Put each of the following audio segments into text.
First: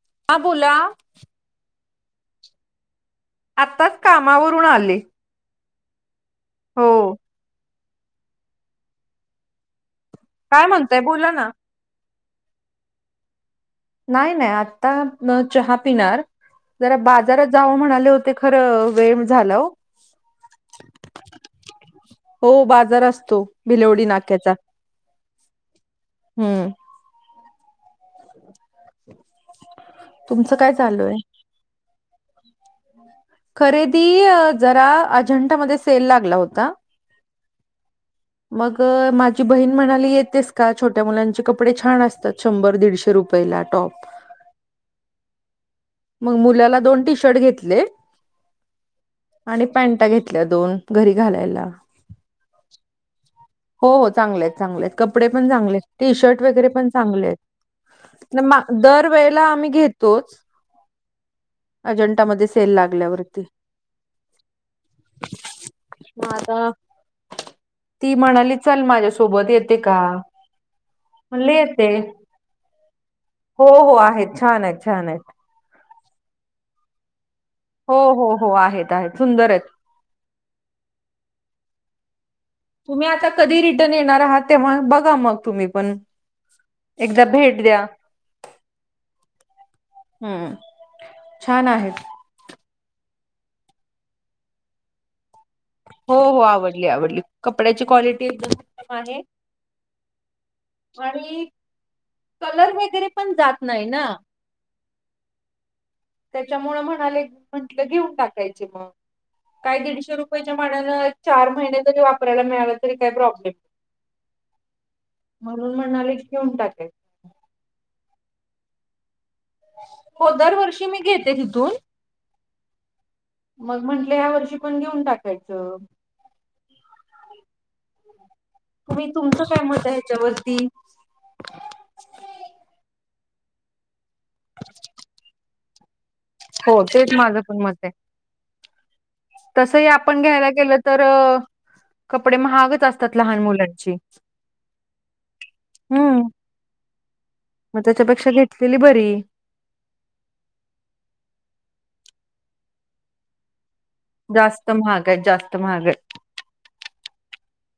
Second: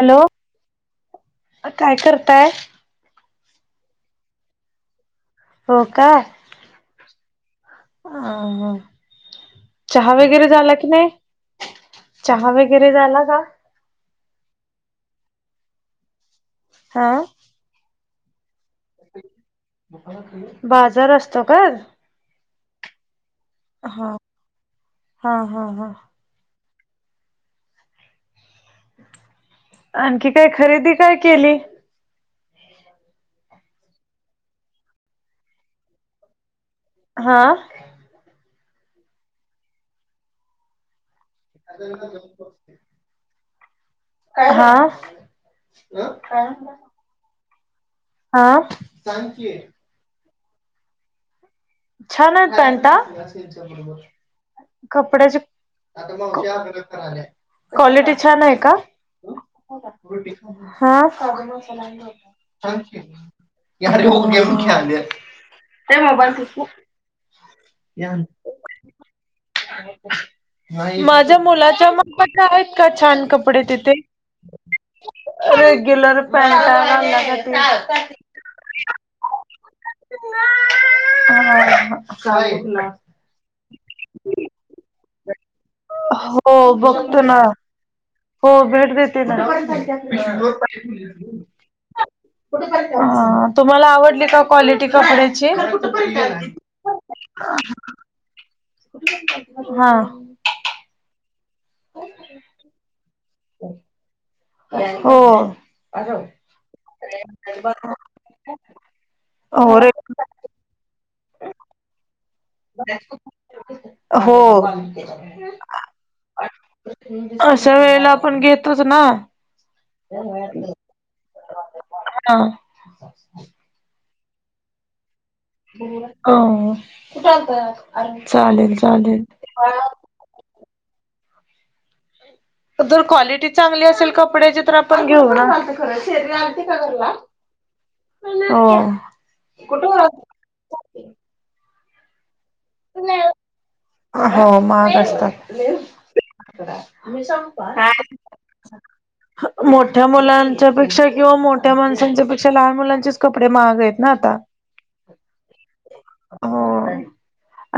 Hello! हा बोला काय करताय. आताच कामावरून आले. हो का! हो! अ चहा वगैरे काय झाला की म्हणताय नाही? बोला ना. चहा वगैरे झाला का? नाही नाही आत्ता चहा पिणार, जरा हा बाजारात जावं म्हणाले होते खरं. वेळ झाला हो, बाजार असतो का हो बाजार असतो. भिलवडी हा नाक्याचा. हा, हा, हा! हम्म! आणखी काय तुमचं खरेदी चालू काय आहे? केली. [unintelligible] खरेदी जरा अजंठामध्ये सेल लागला होता. हा! मग माझी बहीण म्हणाली येतेस का? छोट्या मुलांचे कपडे छान असतात शंभर दीडशे रुपये पहिला टॉप. हा! मग मुलाला दोन टी शर्ट घेतले, हा आणि पॅन्टा घेत ल्या दोन घरी घालायला. छान आहेत पॅनटा. हो हो चांगले आहेत चांगले आहेत कपडे कपड्या पण चांगले आहेत आ टी शर्ट वगैरे पण चांगले आहेत [unintelligible] क्वालिटी छान न आहे मा का? दर वेळेला आम्ही हा. अजंटामध्ये सेल लागल्यावरती. यार होऊ घेव ख्याले त्या मग मोबाईल फ आता [unintelligible] ती म्हणाली चल माझ्यासोबत येते का? माझ्या म्हणले येते मुलाच्या मापाच्या आहेत का छान कपडे हो तिथे? हो आहेत छान आहेत छान आहेत रेग्युलर पॅट [unintelligible] हो हो हो! आहेत आहेत सुंदर आहेत. त [unintelligible] [unintelligible] तुम्ही आता कधी रिटर्न येणार आहात. तेव्हा बघा मग तुम्ही पण, हो बघतो एकदा ना! भेट द्या हो भेट देते ना! हम्म छान आहेत. तुम्हाला आवडली का क्वालिटी कपड्या हो हो आवडली आवडली कपड्याची क्वालिटी एकदम उत्तम आहे हा! आणि कलर वगैरे पण जात नाही ना. हो त्याच्यामुळं म्हणाले म्हंटलं घेऊन टाकायचे मग. हो काय रे दीडशे रुपयाच्या मानान चार महिने तरी वा वापरायला मिळालं तरी काही प्रॉब्लेम नाही, हो म्हणून म्हले घेऊन टाकाय अशा वेळेला आपण घेतोच ना. हो दरवर्षी मी घेते तिथून. हा मग म्हटले या वर्षी पण घेऊन टाक! चालेल! तुम्ही चालेल तुमचं काय मत आहे ह्याच्यावरती? जर क्वालिटी चांगली असेल कपड्याची तर आपण घेऊ ना! हो तेच माझ पण मत आहे, हो तसही आपण घ्यायला गेलं तर कपडे महागच असतात लहान मुलांची. हो महाग असतात. हम्म मी सांगु मग का! त्याच्यापेक्षा घेतलेली बरी. मोठ्या मुलांच्या पेक्षा किंवा मोठ्या माणसांच्या पेक्षा लहान मुलांचेच कपडे महाग आहेत. ना आता जास्त महाग हाय जास्त महाग आहे. हो!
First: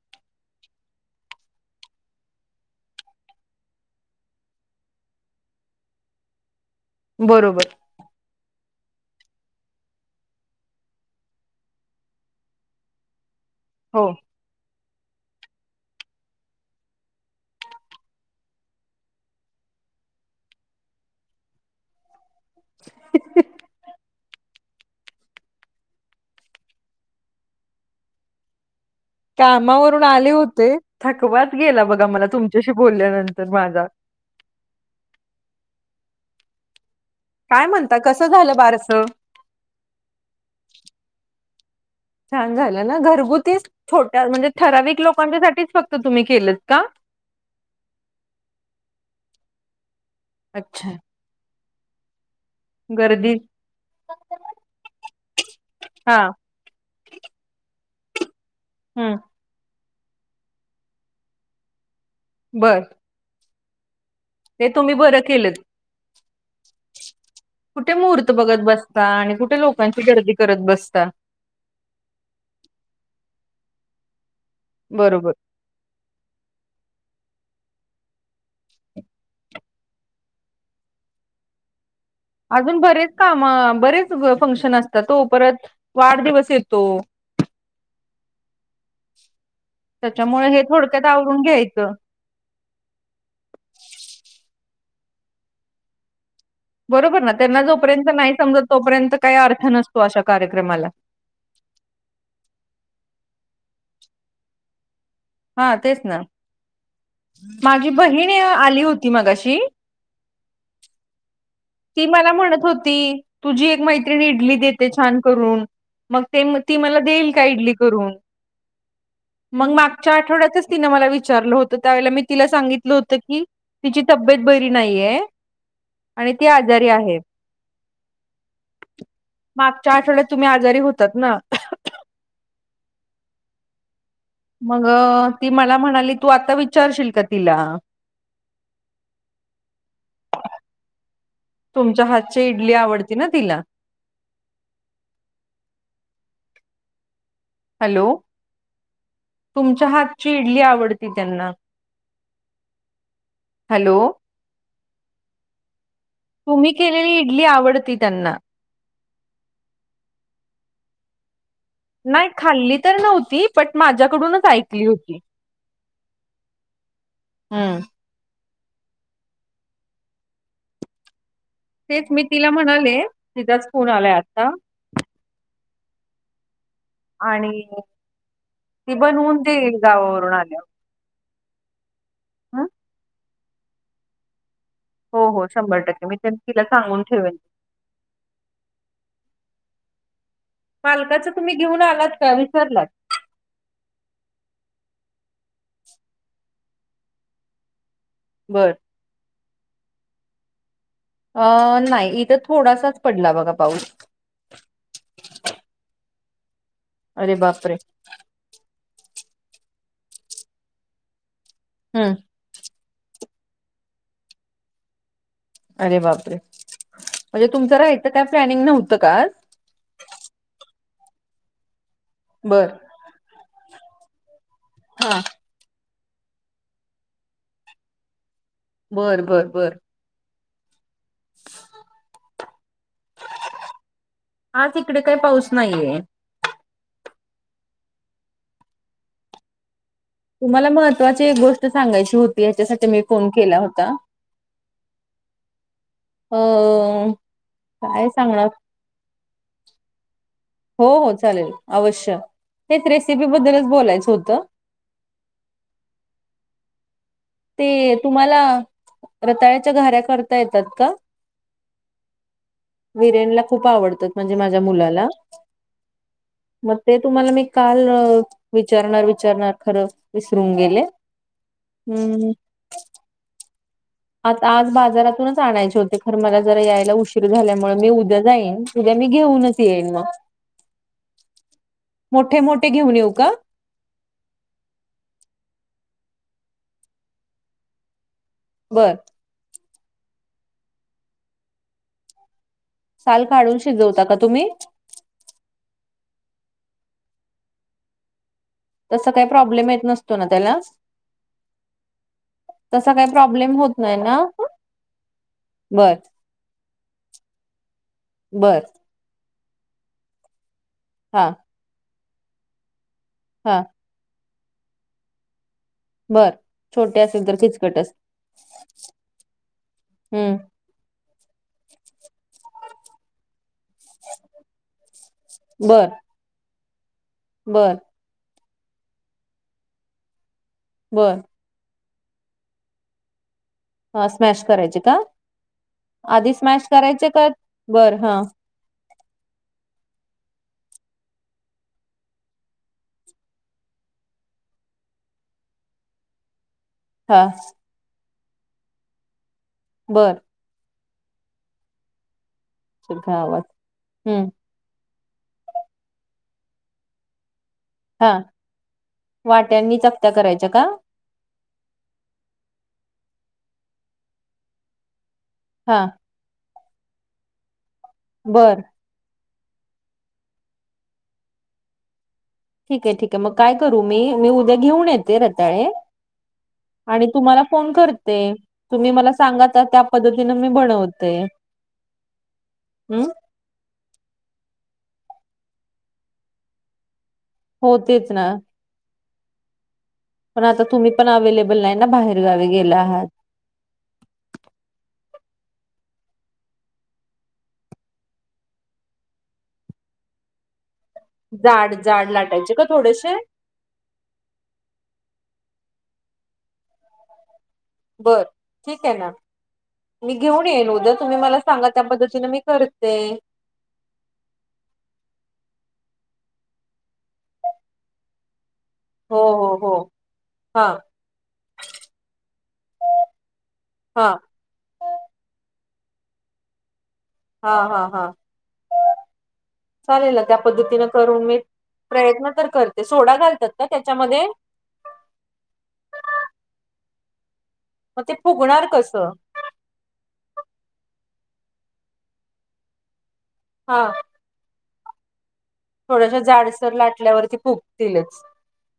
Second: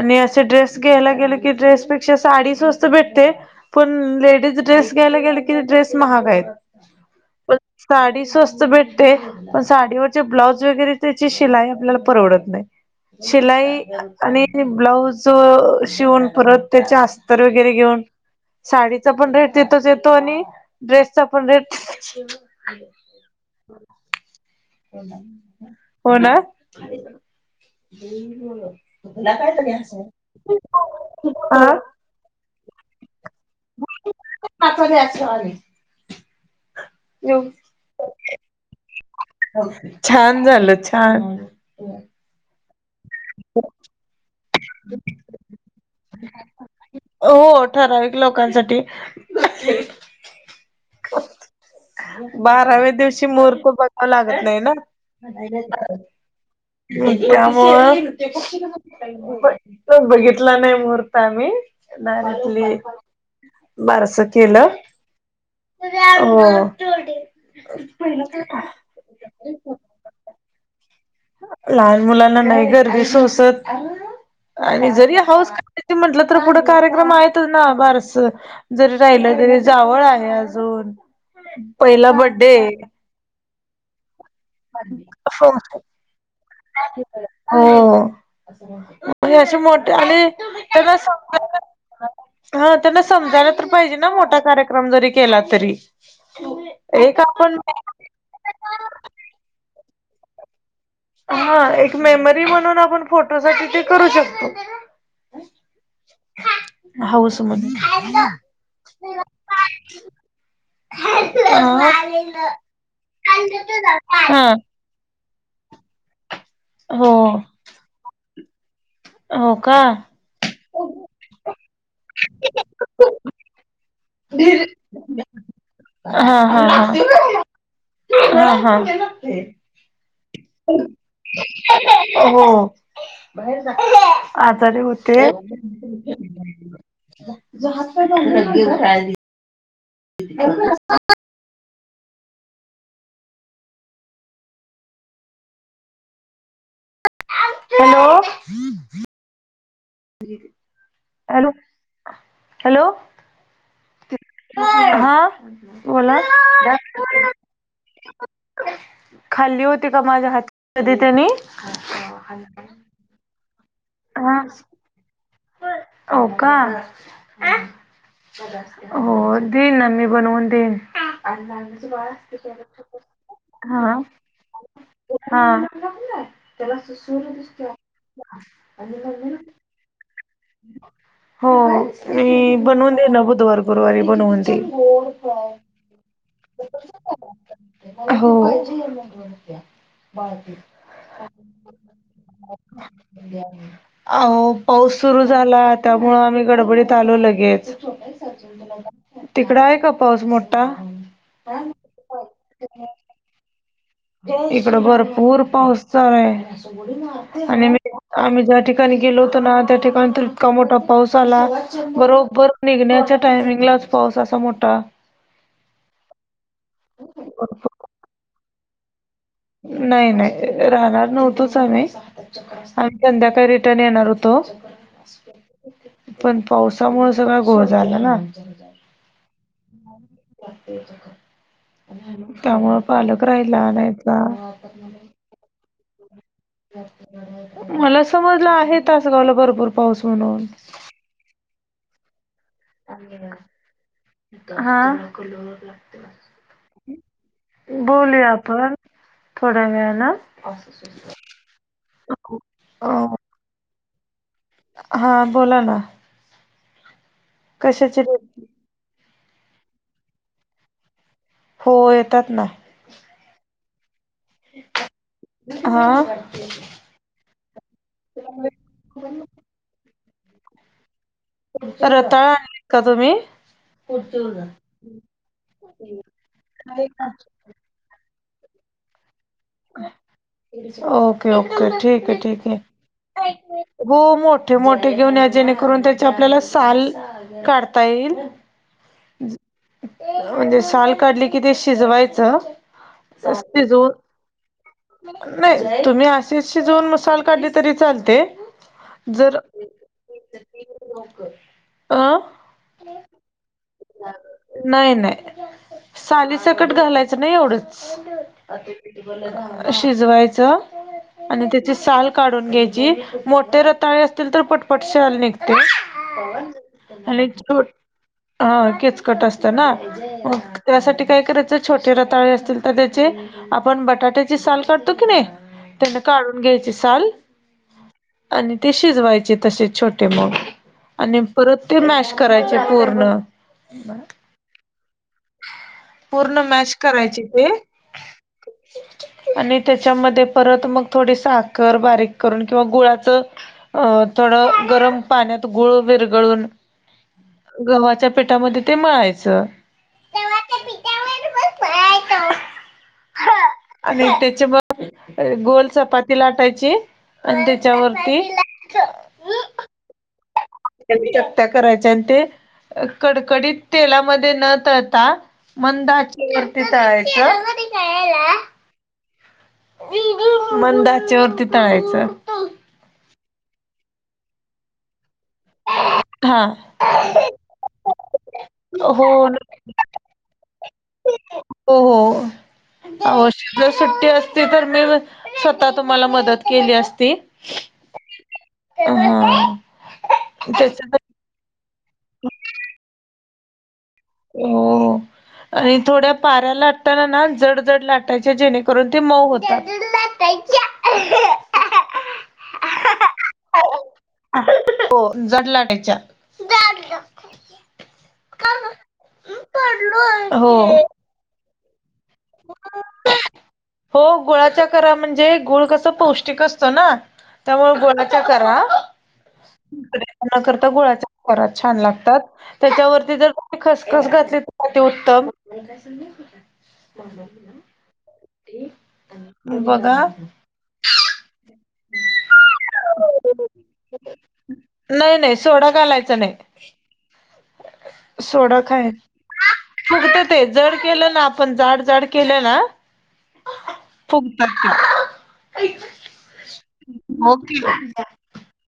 आणि असे ड्रेस घ्यायला गेले की ड्रेस पेक्षा साडी स्वस्त वास्त भेटते. पण लेडीज ड्रेस घ्यायला गेले की ड्रेस महागा आहेत. पण बरोबर! साडी स्वस्त भेटते पण साडीवरचे ब्लाऊज वगैरे त्याची शिलाई आपल्याला परवडत नाही. शिलाई हो. आणि ब्लाऊज शिवून परत त्याचे अस्तर वगैरे घेऊन साडीचा पण रेट तिथच येतो आणि ड्रेसचा पण रेट [unintelligible] हो ना? कामावरून आले होते, थकवात हा गेला बघा मला तुमच्याशी बोलल्यानंतर माझा. [unintelligible] काय म्हणता कसं झालं बारसं छान झालं छान! छान झालं ना! घरगुती छोट्या म्हणजे ठराविक लोकांच्या साठीच फक्त तुम्ही केलंत का? हो ठराविक लोकांसाठी. अच्छा! [inaudible] बाराव्या दिवशी गर्दी मूर्त बघावा लागत नाही ना! हा त्या मूळ हम्म बघितलं नाही मुहूर्त आम्ही. डायरेक्टली बर बारसं केलं ते तुम्ही बरं केलंत हो. कुठे मुहूर्त बघत बसता आणि कुठे लोकांची गर्दी करत बसता! लहान मुलांना नाही गर्दी सोसत आणि जरी बरोबर हाऊस करायची म्हटलं तर पुढे कार्यक्रम आहेतच ना बारस जरी राहिलं तरी जावळ आहे. अजून पहिला ब अजून बरेच काम बरेच फंक्शन असतात तो हो! परत वाढदिवस येतो हे अशे मोठे आणि त्याच्यामुळे हे त्यांना थोडक्यात आवरून समजत घ्यायचं पण हा त्यांना समजायला तर पाहिजे ना मोठा कार्यक्रम जरी केला तरी! एक बरोबर ना आपण त्यांना जोपर्यंत नाही समजत तोपर्यंत काही अर्थ नसतो अशा कार्यक्रमाला. हा एक मेमरी म्हणून आपण फोटोसाठी ते करू शकतो. हा तेच ना हाऊस म्हणून माझी बहीण आली होती. मगाशी हा [unintelligible] ती मला म्हणत होती तुझी एक मैत्रिणी हा इडली देत. ते छान करून मग ते ती मला हो देईल का इडली करून [unintelligible] [inaudible] मग मागच्या आठवड्यातच तिन मला विचारलं होतं. त्यावेळेला मी तिला सांगितलं होतं की तिची तब्येत बरी नाहीये. हा आणि ती हा आजारी आहे हा हा हा च्या आठवड्यात तुम्ही आजारी होतात ना हो आजारी मग होते अ, ती मला म्हणाली तू आता विचारशील का तिला [unintelligible] तुमच्या हातची इडली आवडते ना तिला हॅलो तुमच्या हातची इडली आवडती त्यांना हॅलो हॅलो हॅलो हा बोला तुम्ही केलेली इडली आवडते त्यांना खाल्ली होती का माझ्या हातची कधी त्यानी नाही खाल्ली तर नव्हती बट हा. माझ्याकडूनच ऐकली होती हो का हम्म. हो देईल ना मी बनवून देईन तेच मी तिला म्हणाले तिचाच फोन हा आलाय आता [unintelligible] हा [unintelligible] आणि मी बनवून ते गावावरून आल्या हो मी बनवून देई ना बुधवार गुरुवारी बनवून देईन हो हो शंभर टक्के मी ते तिला सांगून ठेवेन हो मालकाच तुम्ही घेऊन आलात का विचारलात आवो पाऊस सुरू झाला त्यामुळ आम्ही गडबडीत आलो लगेच बर तिकडं आहे का पाऊस मोठा अ नाही इथ थोडासाच पडला बघा पाऊस इकड भरपूर पाऊस चालु अरे आ आणि बापरे आम्ही ठिकाणी गेलो होतो ना त्या ठिकाणी तर इतका मोठा पाऊस आला हम् बरोबर निघण्याच्या टायमिंगलाच पाऊस असा मोठा अरे बापरे म्हणजे तुमचं राहायचं काय प्लॅनिंग नव्हतं का आज नाही नाही राहणार नव्हतोच आ्ही बर संध्याकाळी रिटर्न येणार होतो. हा पण पावसामुळे सगळं घोळ झाला ना बरं बरं बरं त्यामुळं पालक राहिला नाहीत ईथला आज इकडे काही पाऊस नाहीये मला समजलं आहे तासगावला आहे भरपूर पाऊसून तुम्हाला महत्त्वाची एक गोष्ट सांगायची होती ह्याच्यासाठी मी फोन केला होता हा अ काय बोलूया सांगणार आपण थोड्यावेळान हो हो चालेल अवश्य हेच रेसिपी बद्दलच बोलायचं होतं हां बोला ना ते कशाची तुम्हाला रेसिपी रताळ्याच्या घाऱ्या करता येतात का हो येतात ना. विरेन खूप आवडत म्हणजे माझ्या मुलाला हा मग ते तुम्हाला मी काल विचारणार विचारणार खरं विसरून गेले. रताळा हम्म. आण का तुम्ही? आता आज बाजारातूनच आणायचे होते खर मला जरा यायला उशीर झाल्यामुळे मी उद्या जाईन. तध्या मी घेऊनच येईन म ओके ओके ठीक आहे मोठे ठीक आहे मोठे घेऊन येऊ का? हो मोठे मोठे घेऊन या जेणेकरून त्याचे आपल्याला साल काढता येईल. बरं म्हणजे साल काढली कि ते शिजवायचं. साल काढून शिजवता का शिजवून तुम्ही? नाही तुम्ही आशिच जोन मसाल काढली तरी चालते. तस काही जर प्रॉब्लेम येत नसतो ना त्याला अ तसा काही प्रॉब्लेम होत नाही ना नाही नाही बर सालीसकट घालायचं नाही एवढंच. बर शिजवायचं हा आणि त्याची साल काढून घ्यायची. मोठे हा रताळे असतील तर पटपट शाल निघते बर छोटे असेल आणि तर किचकटच हा केचकट असतं ना हम्म त्यासाठी काय करायचं छोटे रताळे असतील तर त्याचे आपण बटाट्याची साल काढतो की नाही. त्यांना काढून घ्यायची साल. बरं. आणि तसेच व्हायचे तसे छोटे मग बर आणि परत ते मॅश करायचे पूर्ण हा स्मॅश करायचे का आधी पूर्ण स्मॅश करायचे का बरं हा. ख [unintelligible] आणि त्याच्यामध्ये परत मग थोडी साखर बारीक करून किंवा गुळाचं अ थोडं गरम पाण्यात गुळ विरगळून हा गव्हाच्या पेटामध्ये ते मळायचं. बरं. आवाज आणि हम्म त्याच्या गोल चपाती लाटायची. आणि हा त्याच्यावरती. वाट्यांनी चकत्या करायच्या का क त्या करायच्या आणि ते. कडकडीत तेलामध्ये न तळता हा मद आचे वर्ती तलायच. बरं. मंद आचे वरती तळायचं. ठीक आहे ठीके आहे मग काय करू मी, मी उद्या घेऊन येत रताळे हा आणि तुम्हाला फोन करते. तुम्ही हो मला सांगा त्या पद्धतीनं मी बनवत हो हो हम्म आशा ज सुट्टी असती तर मी स्वतः तुम्हाला मदत केली असती. होतेच ना. हा पण आता त्याच्या तुम्ही पण अवे्हेलेबल नाही ना बाहेर गावी गेले आहात. हो. आणि थोड्या पाऱ्या लाटताना ना जड जड लाटायचे जेणेकरून ते मऊ होतात. या [unintelligible] जाड जाड लाटायचे का थोडेसे? हो जड लाढायच्या. बर ठीक आहे ना मी घेऊन हो येईन उद्या तुम्ही मला सांगा त्या पद्धतीने मी करते. हो गुळाच्या करा म्हणजे गुळ कसं पौष्टिक असतं ना. त्यामुळे गुळाच्या करा हो हो हो त हा करता गुळाच्या. कार छान लागतात त्याच्यावरती जर तुही हा खसखस घातली तर अती उत्तम. आणि काय सली बबर हा हा हा बघा चाले लना. त्या पद्धतीन करून मी प्रयत्न तर करते. सोडा घालतात का त्याच्यामध्ये नाही नाही सोडा घालायच नाही. मग ते सोडा फुगणार काय कसं फुगत ते जड केलं ना आपण जाड जाड केलं ना. हा. पुघतात त्या. थोडस जाडसर लाटल्यावरती फुकतीलच.